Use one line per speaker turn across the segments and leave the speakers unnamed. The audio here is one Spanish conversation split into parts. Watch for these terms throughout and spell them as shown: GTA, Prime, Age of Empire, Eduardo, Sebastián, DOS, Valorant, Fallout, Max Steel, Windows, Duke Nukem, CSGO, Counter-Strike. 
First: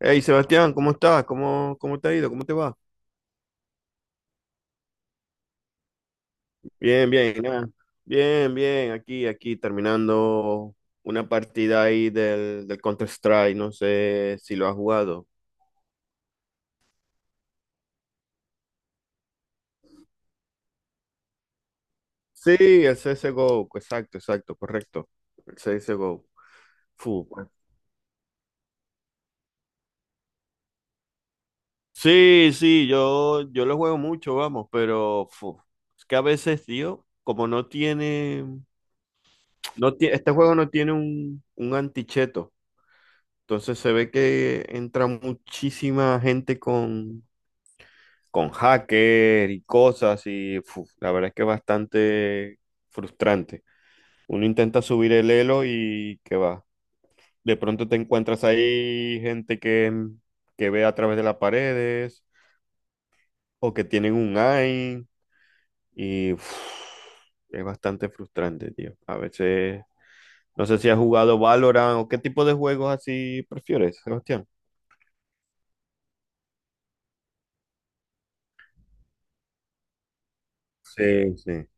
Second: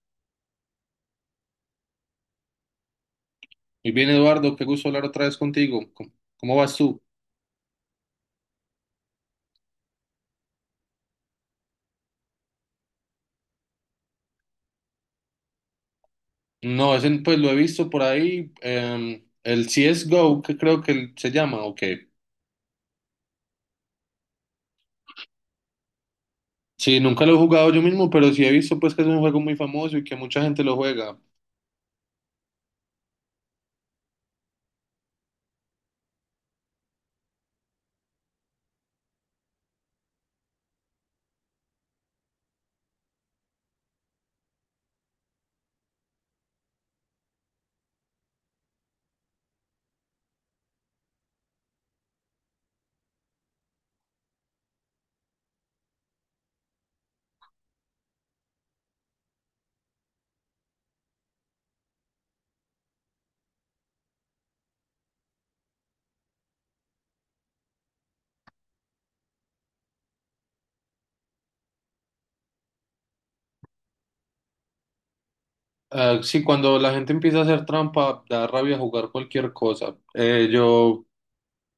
Hey Sebastián, ¿cómo estás? ¿Cómo te ha ido? ¿Cómo te va?
Muy bien, Eduardo, qué gusto hablar otra vez contigo. ¿Cómo vas tú?
Bien, bien, nada. Bien, bien, terminando una partida ahí del Counter-Strike, no sé si lo has jugado.
No, ese, pues lo he visto por ahí, el CSGO, que creo que se llama, o qué.
Sí, el CSGO, exacto, exacto, correcto. El CSGO.
Sí, nunca
Fu,
lo he
pues.
jugado yo mismo, pero sí he visto pues que es un juego muy famoso y que mucha gente lo juega.
Sí, sí, yo lo juego mucho, vamos, pero fu, es que a veces, tío, como no tiene, no tie- este juego no tiene un anticheto. Entonces se ve que entra muchísima gente con hacker y cosas y fu, la verdad es que es bastante frustrante. Uno intenta subir el elo y que va. De pronto te encuentras ahí gente que que ve a través de las paredes o que tienen un eye y fu, es bastante frustrante, tío. A veces, no sé si has jugado Valorant o qué tipo de juegos así prefieres, Sebastián.
Ah, sí, cuando la gente empieza a hacer trampa, da rabia jugar cualquier cosa. Eh, yo,
Sí, sí.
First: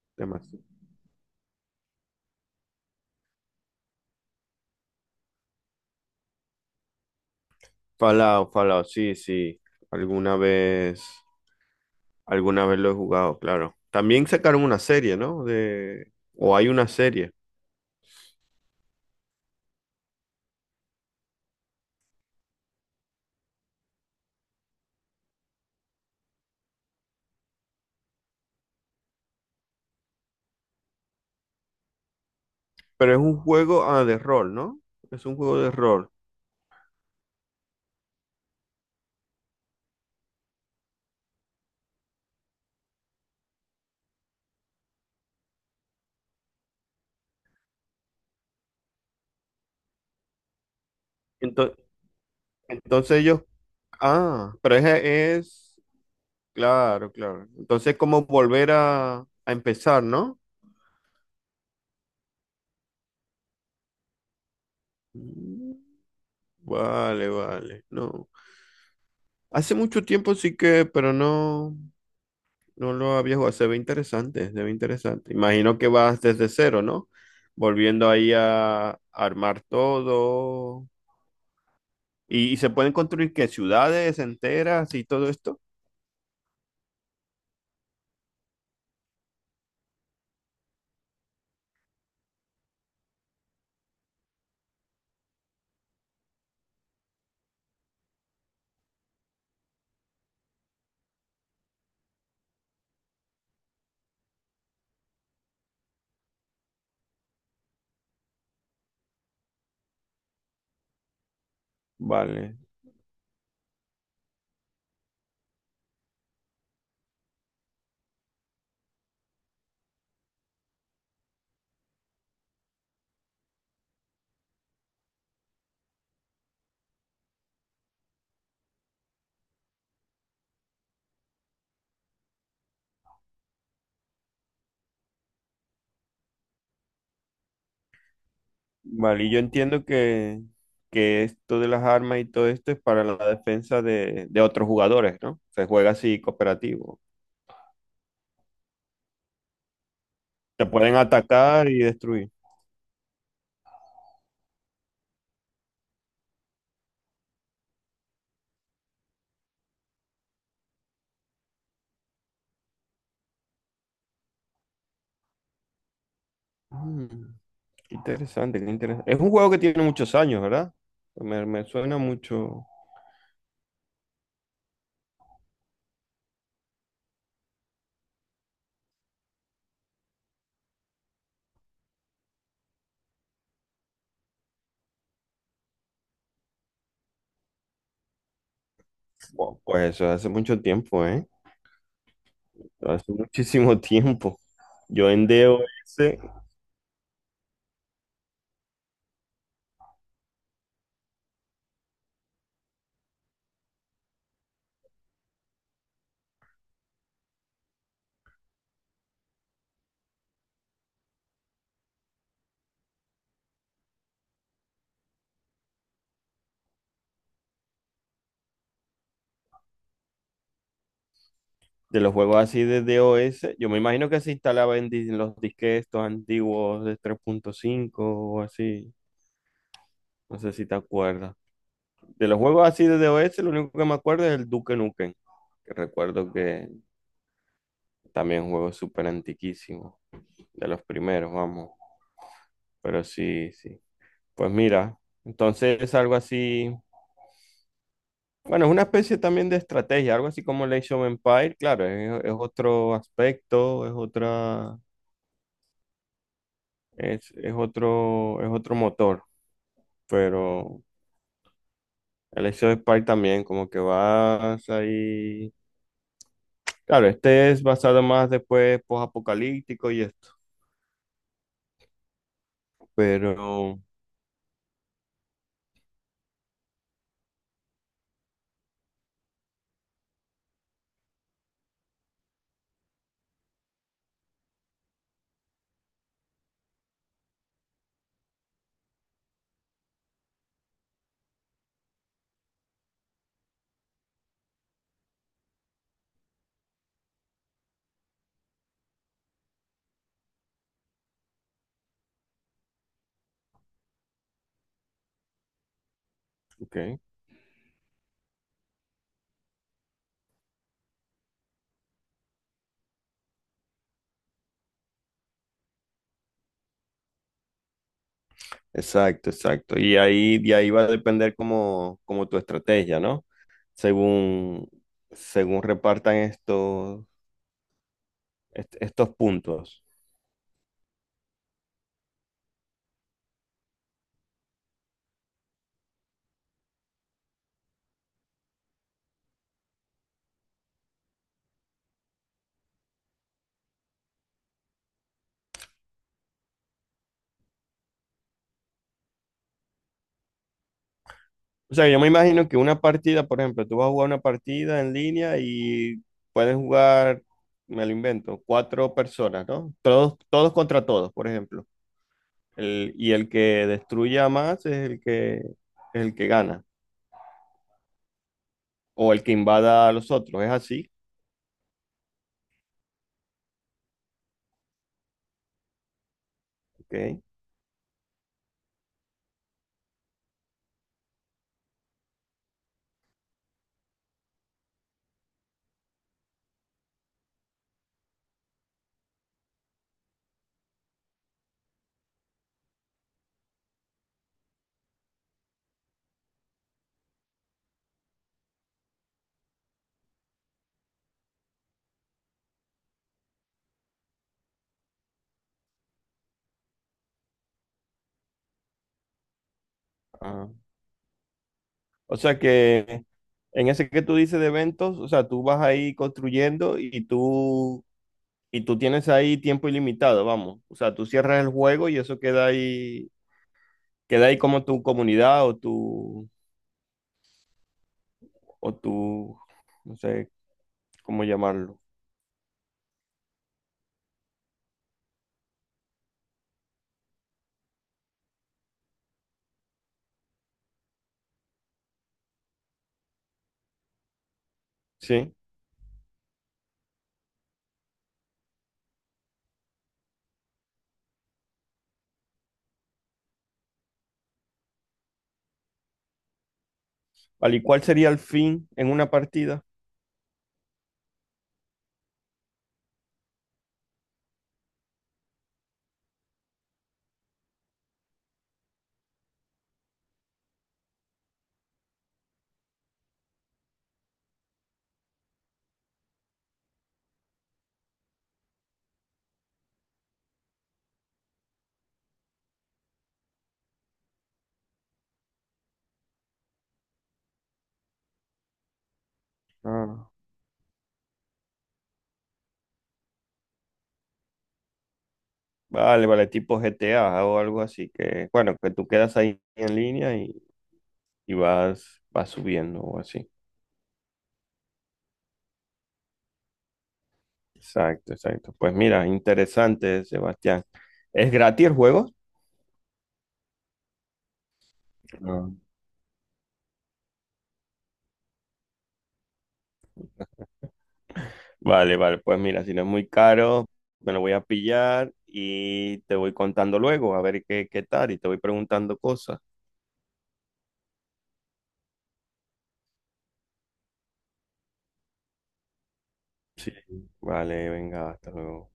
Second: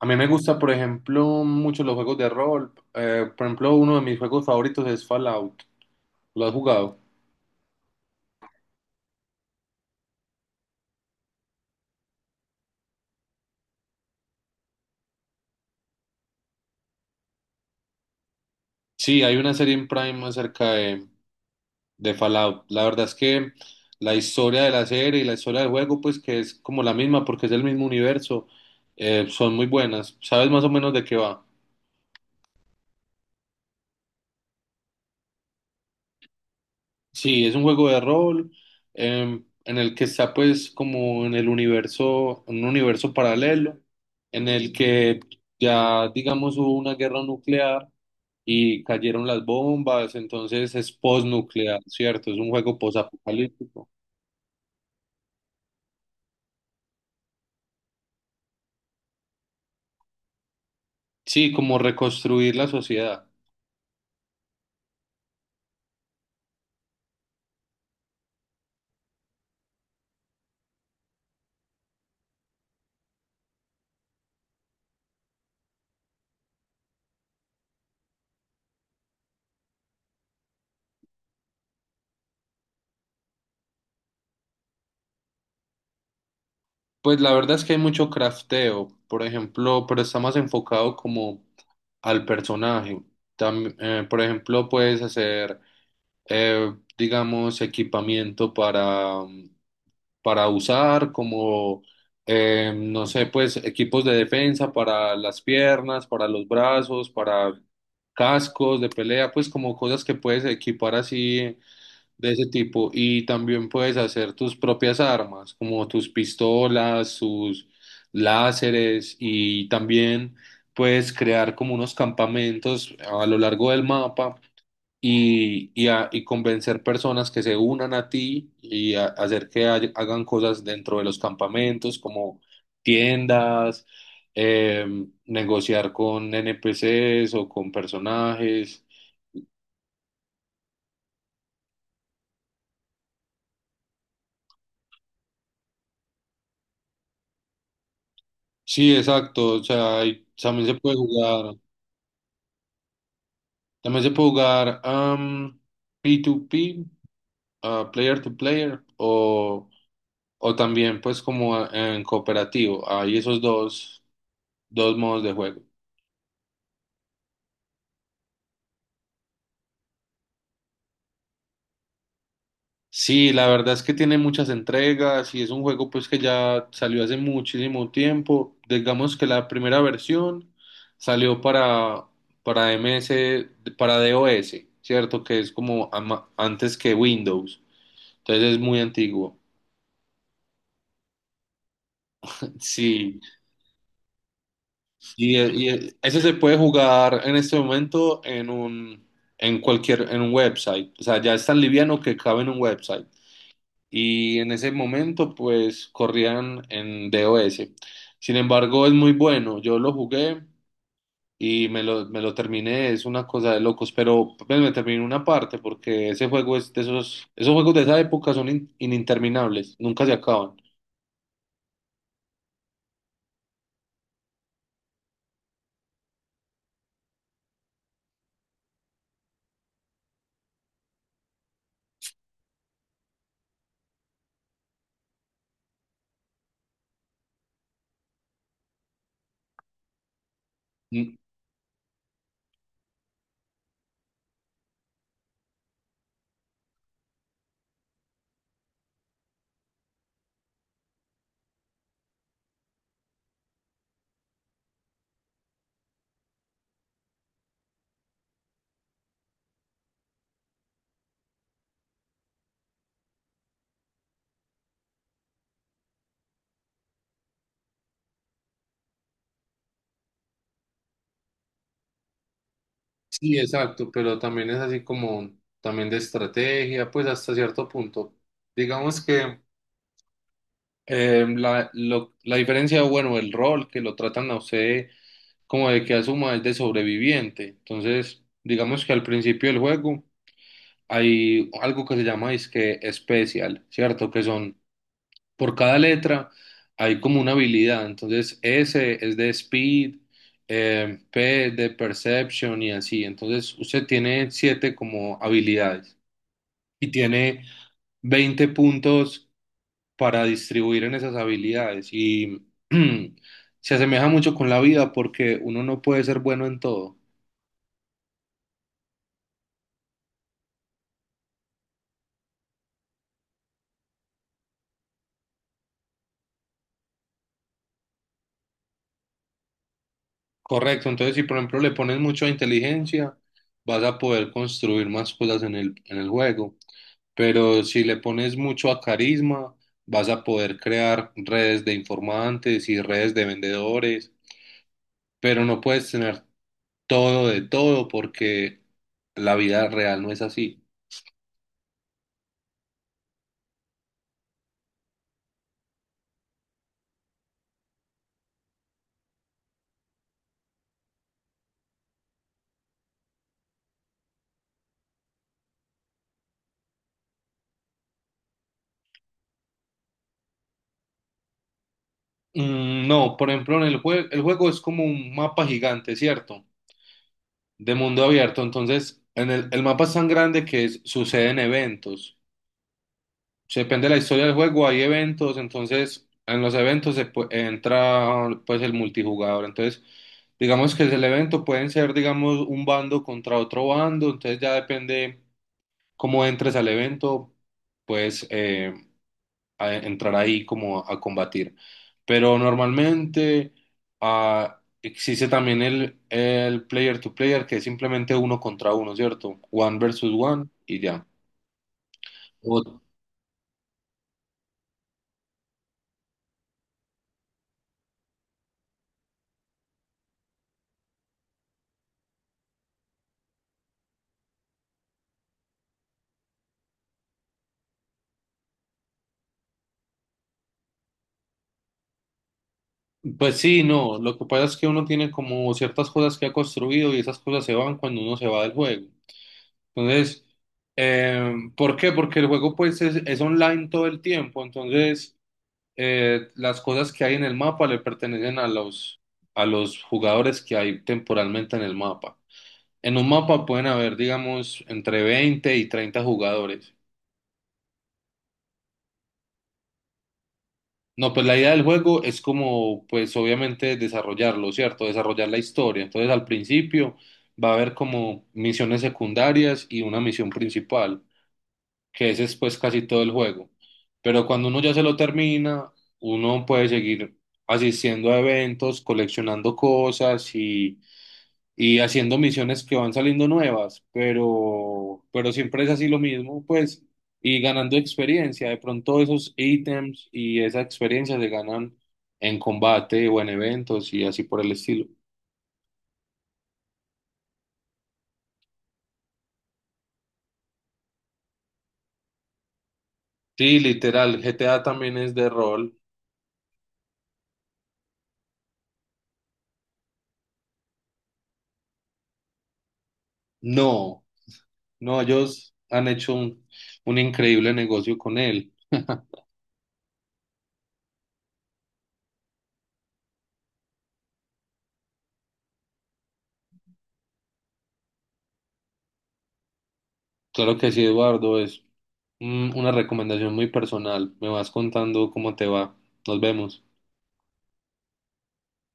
a mí me
Demás.
gusta, por ejemplo, mucho los juegos de rol. Por ejemplo, uno de mis juegos favoritos es Fallout. ¿Lo has jugado?
Fallout, Fallout, sí, sí. Alguna vez, alguna vez lo he jugado, claro. También sacaron una serie, ¿no? De, o hay una serie,
Sí, hay una serie en Prime acerca de Fallout. La verdad es que la historia de la serie y la historia del juego, pues que es como la misma porque es el mismo universo, son muy buenas. ¿Sabes más o menos de qué va?
pero es un juego de rol, ¿no? Es un juego de rol.
Sí, es un juego de rol en el que está pues como en el universo, un universo paralelo, en el que ya digamos hubo una guerra nuclear y cayeron las bombas, entonces es
Entonces,
postnuclear, ¿cierto? Es un juego
entonces ellos,
posapocalíptico.
pero claro, claro. Entonces, cómo volver a empezar, ¿no?
Sí, como reconstruir la sociedad.
Mm, vale, vale, no. Hace mucho tiempo sí que, pero no. No lo había jugado, se ve interesante, se ve interesante. Imagino que vas desde cero, ¿no? Volviendo ahí a armar todo. ¿Y se pueden construir qué? ¿Ciudades enteras y todo esto?
Pues la verdad es que hay mucho crafteo, por ejemplo, pero está más enfocado como al personaje. Por ejemplo, puedes hacer, digamos, equipamiento para usar, como, no sé, pues equipos de defensa para las piernas, para los brazos, para cascos de pelea, pues como cosas que puedes equipar así de ese
Vale,
tipo. Y también puedes hacer tus propias armas, como tus pistolas, sus láseres, y también puedes crear como unos campamentos a lo largo del mapa y convencer personas que se unan a ti y hacer que hagan cosas dentro de los campamentos, como tiendas. Negociar con NPCs o con personajes.
vale. Y yo entiendo que esto de las armas y todo esto es para la defensa de otros jugadores, ¿no? Se juega así cooperativo.
Sí, exacto. O sea, y también
Se
se puede
pueden
jugar.
atacar y destruir.
Também se pode jogar P2P, player to player, o también pues como en cooperativo. Hay esos dos, dos modos de juego.
Mm, qué interesante, qué interesante. Es un juego que tiene muchos años, ¿verdad? Me suena mucho.
Sí, la verdad es que tiene muchas entregas y es un juego pues que ya salió hace muchísimo tiempo. Digamos que la primera versión salió para MS para DOS, ¿cierto? Que es como antes que Windows. Entonces es muy antiguo.
Wow, pues eso hace mucho tiempo, ¿eh? Hace
Sí.
muchísimo tiempo. Yo en
Y,
DOS,
y ese se puede jugar en este momento en un website. O sea, ya es tan liviano que cabe en un website. Y en ese momento, pues, corrían en DOS. Sin embargo, es muy bueno. Yo lo jugué y me lo terminé. Es una cosa de locos. Pero pues, me terminé una parte porque ese juego es de esos juegos de esa época son ininterminables. Nunca se acaban.
de los juegos así de DOS, yo me imagino que se instalaba en, los disques estos antiguos de 3.5 o así. No sé si te acuerdas. De los juegos así de DOS, lo único que me acuerdo es el Duke Nukem, que recuerdo que también es un juego súper antiquísimo, de los primeros, vamos. Pero sí, sí. Pues mira, entonces es algo así. Bueno, es una especie también de estrategia, algo así como el Age of Empire, claro, es otro aspecto, es otra, es otro motor, pero el Age of Empire también, como que vas ahí. Claro, este es basado más después post-apocalíptico y esto,
Sí,
pero,
exacto, pero también es así como también de estrategia, pues hasta cierto punto. Digamos que la diferencia, bueno, el rol que lo tratan a usted como de que asuma es de sobreviviente. Entonces, digamos que al principio del juego hay algo que se llama que especial, ¿cierto? Que son por cada letra hay como una habilidad. Entonces, S es de speed, P de perception y así. Entonces, usted tiene siete como habilidades
ok,
y tiene 20 puntos para distribuir en esas habilidades. Y se asemeja mucho con la vida porque uno no puede ser bueno en todo.
exacto, exacto. Y ahí, de ahí va a depender como tu estrategia, ¿no? Según, según repartan estos puntos.
Correcto, entonces si por ejemplo le pones mucha inteligencia, vas a poder construir más cosas en el juego, pero si le pones mucho a carisma, vas a poder crear redes de informantes y redes de vendedores, pero no puedes tener todo de todo porque la vida real no es así.
O sea, yo me imagino que una partida, por ejemplo, tú vas a jugar una partida en línea y pueden jugar, me lo invento, cuatro personas, ¿no? Todos contra todos, por ejemplo. Y el que destruya más es es el que gana, o el que invada a los otros, es así,
No, por ejemplo, en el juego es como un mapa gigante, ¿cierto?
¿ok?
De mundo abierto. Entonces, en el mapa es tan grande que suceden eventos. Depende de la historia del juego, hay eventos, entonces en los eventos entra pues el multijugador, entonces digamos que es el evento, pueden ser digamos un bando contra otro bando, entonces ya depende cómo entres al evento, pues entrar ahí como a combatir. Pero normalmente existe también el player to player, que es simplemente uno contra uno, ¿cierto? One versus one
Ah.
y ya.
O sea que en ese que tú dices de eventos, o sea, tú vas ahí construyendo y tú tienes ahí tiempo ilimitado, vamos. O sea, tú cierras el juego y eso queda ahí como tu comunidad o tu, no sé cómo llamarlo.
Pues sí, no, lo que pasa es que uno tiene como ciertas cosas que ha construido y esas cosas se van cuando uno se va del juego. Entonces, ¿por qué? Porque el juego pues es online todo el tiempo, entonces
¿Sí?
las cosas que hay en el mapa le pertenecen a los jugadores que hay temporalmente en el mapa. En un mapa pueden haber, digamos, entre 20 y 30 jugadores.
Vale, ¿y cuál sería el fin en una partida?
No, pues la idea del juego es como, pues obviamente desarrollarlo, ¿cierto? Desarrollar la historia. Entonces al principio va a haber como misiones secundarias y una misión principal, que ese es pues casi todo el juego. Pero cuando uno ya se lo termina, uno puede seguir asistiendo a eventos, coleccionando cosas y haciendo misiones que van saliendo nuevas, pero siempre es así lo mismo, pues, y ganando experiencia. De pronto esos ítems
Ah,
y esa experiencia se ganan en combate o en eventos y así por el estilo.
vale, vale, tipo GTA o algo así que, bueno, que tú quedas ahí en línea y vas subiendo o así.
Sí, literal, GTA también es de rol.
Exacto, exacto. Pues mira, interesante, Sebastián. ¿Es gratis el juego?
No, no, ellos
No.
han hecho un increíble negocio con él.
Vale, vale, pues mira, si no es muy caro, me lo voy a pillar y te voy contando luego a ver qué tal y te voy preguntando cosas.
Claro que sí, Eduardo, es una recomendación muy personal. Me vas contando cómo te va. Nos vemos.
Sí, vale, venga, hasta luego.